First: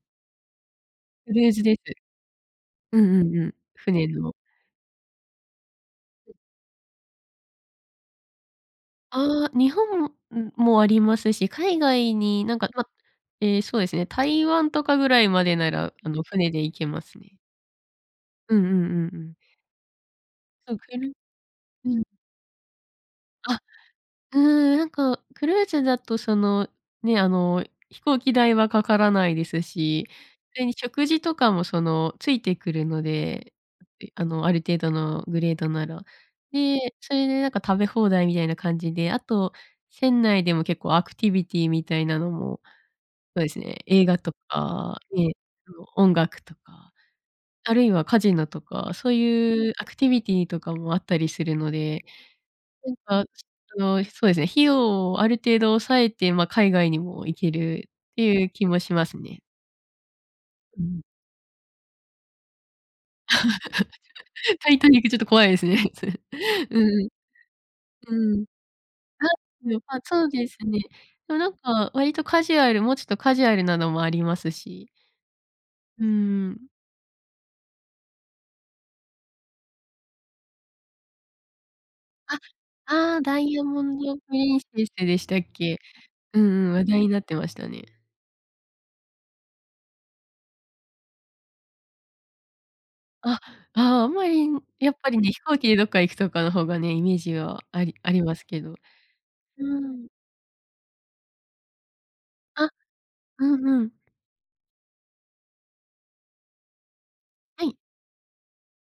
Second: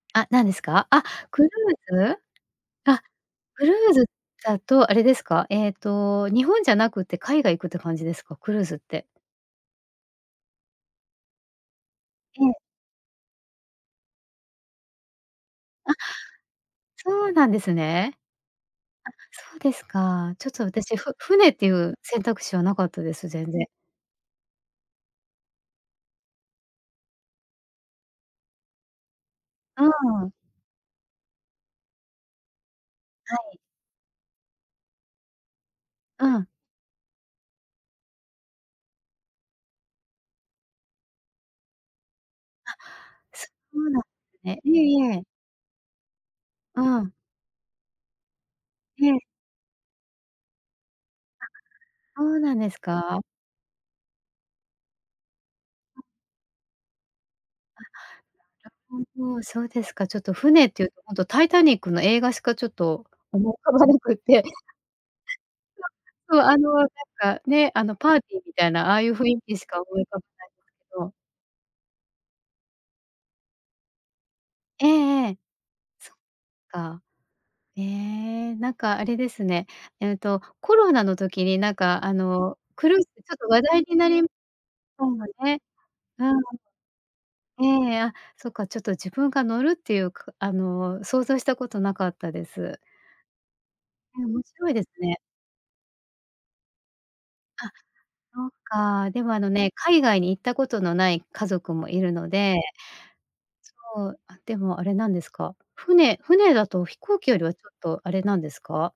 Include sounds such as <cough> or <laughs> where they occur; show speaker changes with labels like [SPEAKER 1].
[SPEAKER 1] あ、なんですか？あ、
[SPEAKER 2] クル
[SPEAKER 1] クル
[SPEAKER 2] ーズです。
[SPEAKER 1] ーズ？
[SPEAKER 2] う
[SPEAKER 1] あ、
[SPEAKER 2] んうんうん。
[SPEAKER 1] クルーズ
[SPEAKER 2] 船の。
[SPEAKER 1] だとあれですか？ええと日本じゃなくて海外行くって感じですか？クルーズって。
[SPEAKER 2] ああ、日本、ん、もありますし、海外
[SPEAKER 1] え
[SPEAKER 2] になん
[SPEAKER 1] え。
[SPEAKER 2] か、まええ、そうですね、台湾とかぐらいまでなら、
[SPEAKER 1] あ、
[SPEAKER 2] あの、船で行けます
[SPEAKER 1] そう
[SPEAKER 2] ね。
[SPEAKER 1] なんですね。あ、
[SPEAKER 2] うんうんうんうん。
[SPEAKER 1] そうですか。ちょっと
[SPEAKER 2] あ、う
[SPEAKER 1] 私、
[SPEAKER 2] けみ
[SPEAKER 1] ふ船ってい
[SPEAKER 2] う
[SPEAKER 1] う
[SPEAKER 2] ん。
[SPEAKER 1] 選択肢はなかったです、全
[SPEAKER 2] あ、
[SPEAKER 1] 然。
[SPEAKER 2] うーん、なんか、クルーズだとその、ね、あの飛行機代はかからないです
[SPEAKER 1] う
[SPEAKER 2] し、
[SPEAKER 1] ん。
[SPEAKER 2] それに食事とかもその、付いてくるの
[SPEAKER 1] は
[SPEAKER 2] で、
[SPEAKER 1] い。
[SPEAKER 2] いあの、ある程度のグレードなら。
[SPEAKER 1] うん。
[SPEAKER 2] で、それでなんか食べ放題みたいな感じで、あと、船内でも結構アクティビティみたいなのも
[SPEAKER 1] は、
[SPEAKER 2] そう
[SPEAKER 1] そ
[SPEAKER 2] ですね、
[SPEAKER 1] うな
[SPEAKER 2] 映画と
[SPEAKER 1] ね、いえ
[SPEAKER 2] か、
[SPEAKER 1] いえ。
[SPEAKER 2] えっと、音楽と
[SPEAKER 1] う
[SPEAKER 2] か、
[SPEAKER 1] ん。
[SPEAKER 2] あるいはカジノとか、
[SPEAKER 1] い
[SPEAKER 2] そう
[SPEAKER 1] え。
[SPEAKER 2] いうアクティビティとかもあったりす
[SPEAKER 1] あ、
[SPEAKER 2] るので、
[SPEAKER 1] そうなんです
[SPEAKER 2] な
[SPEAKER 1] か？
[SPEAKER 2] んかその、そうですね、費用をある程度抑えて、ま、海外にも行け
[SPEAKER 1] あ、
[SPEAKER 2] るっていう気もし
[SPEAKER 1] な
[SPEAKER 2] ま
[SPEAKER 1] る
[SPEAKER 2] す
[SPEAKER 1] ほ
[SPEAKER 2] ね。
[SPEAKER 1] ど。そうですか。ちょっと船っ
[SPEAKER 2] う
[SPEAKER 1] ていう
[SPEAKER 2] ん。
[SPEAKER 1] とほんとタイタニックの映画しかちょっと思い浮かばなくって
[SPEAKER 2] <laughs>
[SPEAKER 1] <laughs>
[SPEAKER 2] タイタニックちょっと怖いですね、それ。
[SPEAKER 1] そうそうあの、
[SPEAKER 2] う
[SPEAKER 1] なん
[SPEAKER 2] ん
[SPEAKER 1] かね、あの、パ
[SPEAKER 2] う
[SPEAKER 1] ーテ
[SPEAKER 2] ん。う
[SPEAKER 1] ィ
[SPEAKER 2] ー
[SPEAKER 1] ー
[SPEAKER 2] ん。
[SPEAKER 1] みたいなああいう雰囲気し
[SPEAKER 2] あ、ね、
[SPEAKER 1] か
[SPEAKER 2] ま、
[SPEAKER 1] 思い浮かば
[SPEAKER 2] そう
[SPEAKER 1] な
[SPEAKER 2] で
[SPEAKER 1] い
[SPEAKER 2] すね。
[SPEAKER 1] けど。
[SPEAKER 2] でもなんか割とカジュアルもうちょっとカジュアルなのもあります
[SPEAKER 1] え
[SPEAKER 2] し
[SPEAKER 1] えええ。
[SPEAKER 2] うー
[SPEAKER 1] そっ
[SPEAKER 2] ん。
[SPEAKER 1] か。ええ、なんかあれですね、ええとコロナの時になんかあ
[SPEAKER 2] あ、
[SPEAKER 1] の、クルーズ、
[SPEAKER 2] ああ、
[SPEAKER 1] ちょっ
[SPEAKER 2] ダ
[SPEAKER 1] と
[SPEAKER 2] イ
[SPEAKER 1] 話
[SPEAKER 2] ヤモ
[SPEAKER 1] 題に
[SPEAKER 2] ン
[SPEAKER 1] な
[SPEAKER 2] ド
[SPEAKER 1] り
[SPEAKER 2] プリンセス
[SPEAKER 1] そう
[SPEAKER 2] でし
[SPEAKER 1] な、
[SPEAKER 2] たっ
[SPEAKER 1] ね。
[SPEAKER 2] け？
[SPEAKER 1] う
[SPEAKER 2] うんうん、話題になってましたね。
[SPEAKER 1] ん。ええ、あ、そっか、ちょっと自分が乗るっていうこあの、想像したことなかったです。
[SPEAKER 2] あ、ああ、あん
[SPEAKER 1] う
[SPEAKER 2] ま
[SPEAKER 1] ん、面
[SPEAKER 2] り、ん、
[SPEAKER 1] 白いです
[SPEAKER 2] やっぱり
[SPEAKER 1] ね。
[SPEAKER 2] ね、飛行機でどっか行くとかの方がね、イメージは
[SPEAKER 1] あ、
[SPEAKER 2] ありあります
[SPEAKER 1] そっ
[SPEAKER 2] けど。う
[SPEAKER 1] か、でもあの
[SPEAKER 2] ー
[SPEAKER 1] ね、海
[SPEAKER 2] ん。
[SPEAKER 1] 外に行ったことのない家族もいるので
[SPEAKER 2] あ、うんうん。
[SPEAKER 1] そう、あ、でもあれなんですか？船船だと飛行機よりはち
[SPEAKER 2] は
[SPEAKER 1] ょっ
[SPEAKER 2] い。
[SPEAKER 1] とあれなんですか？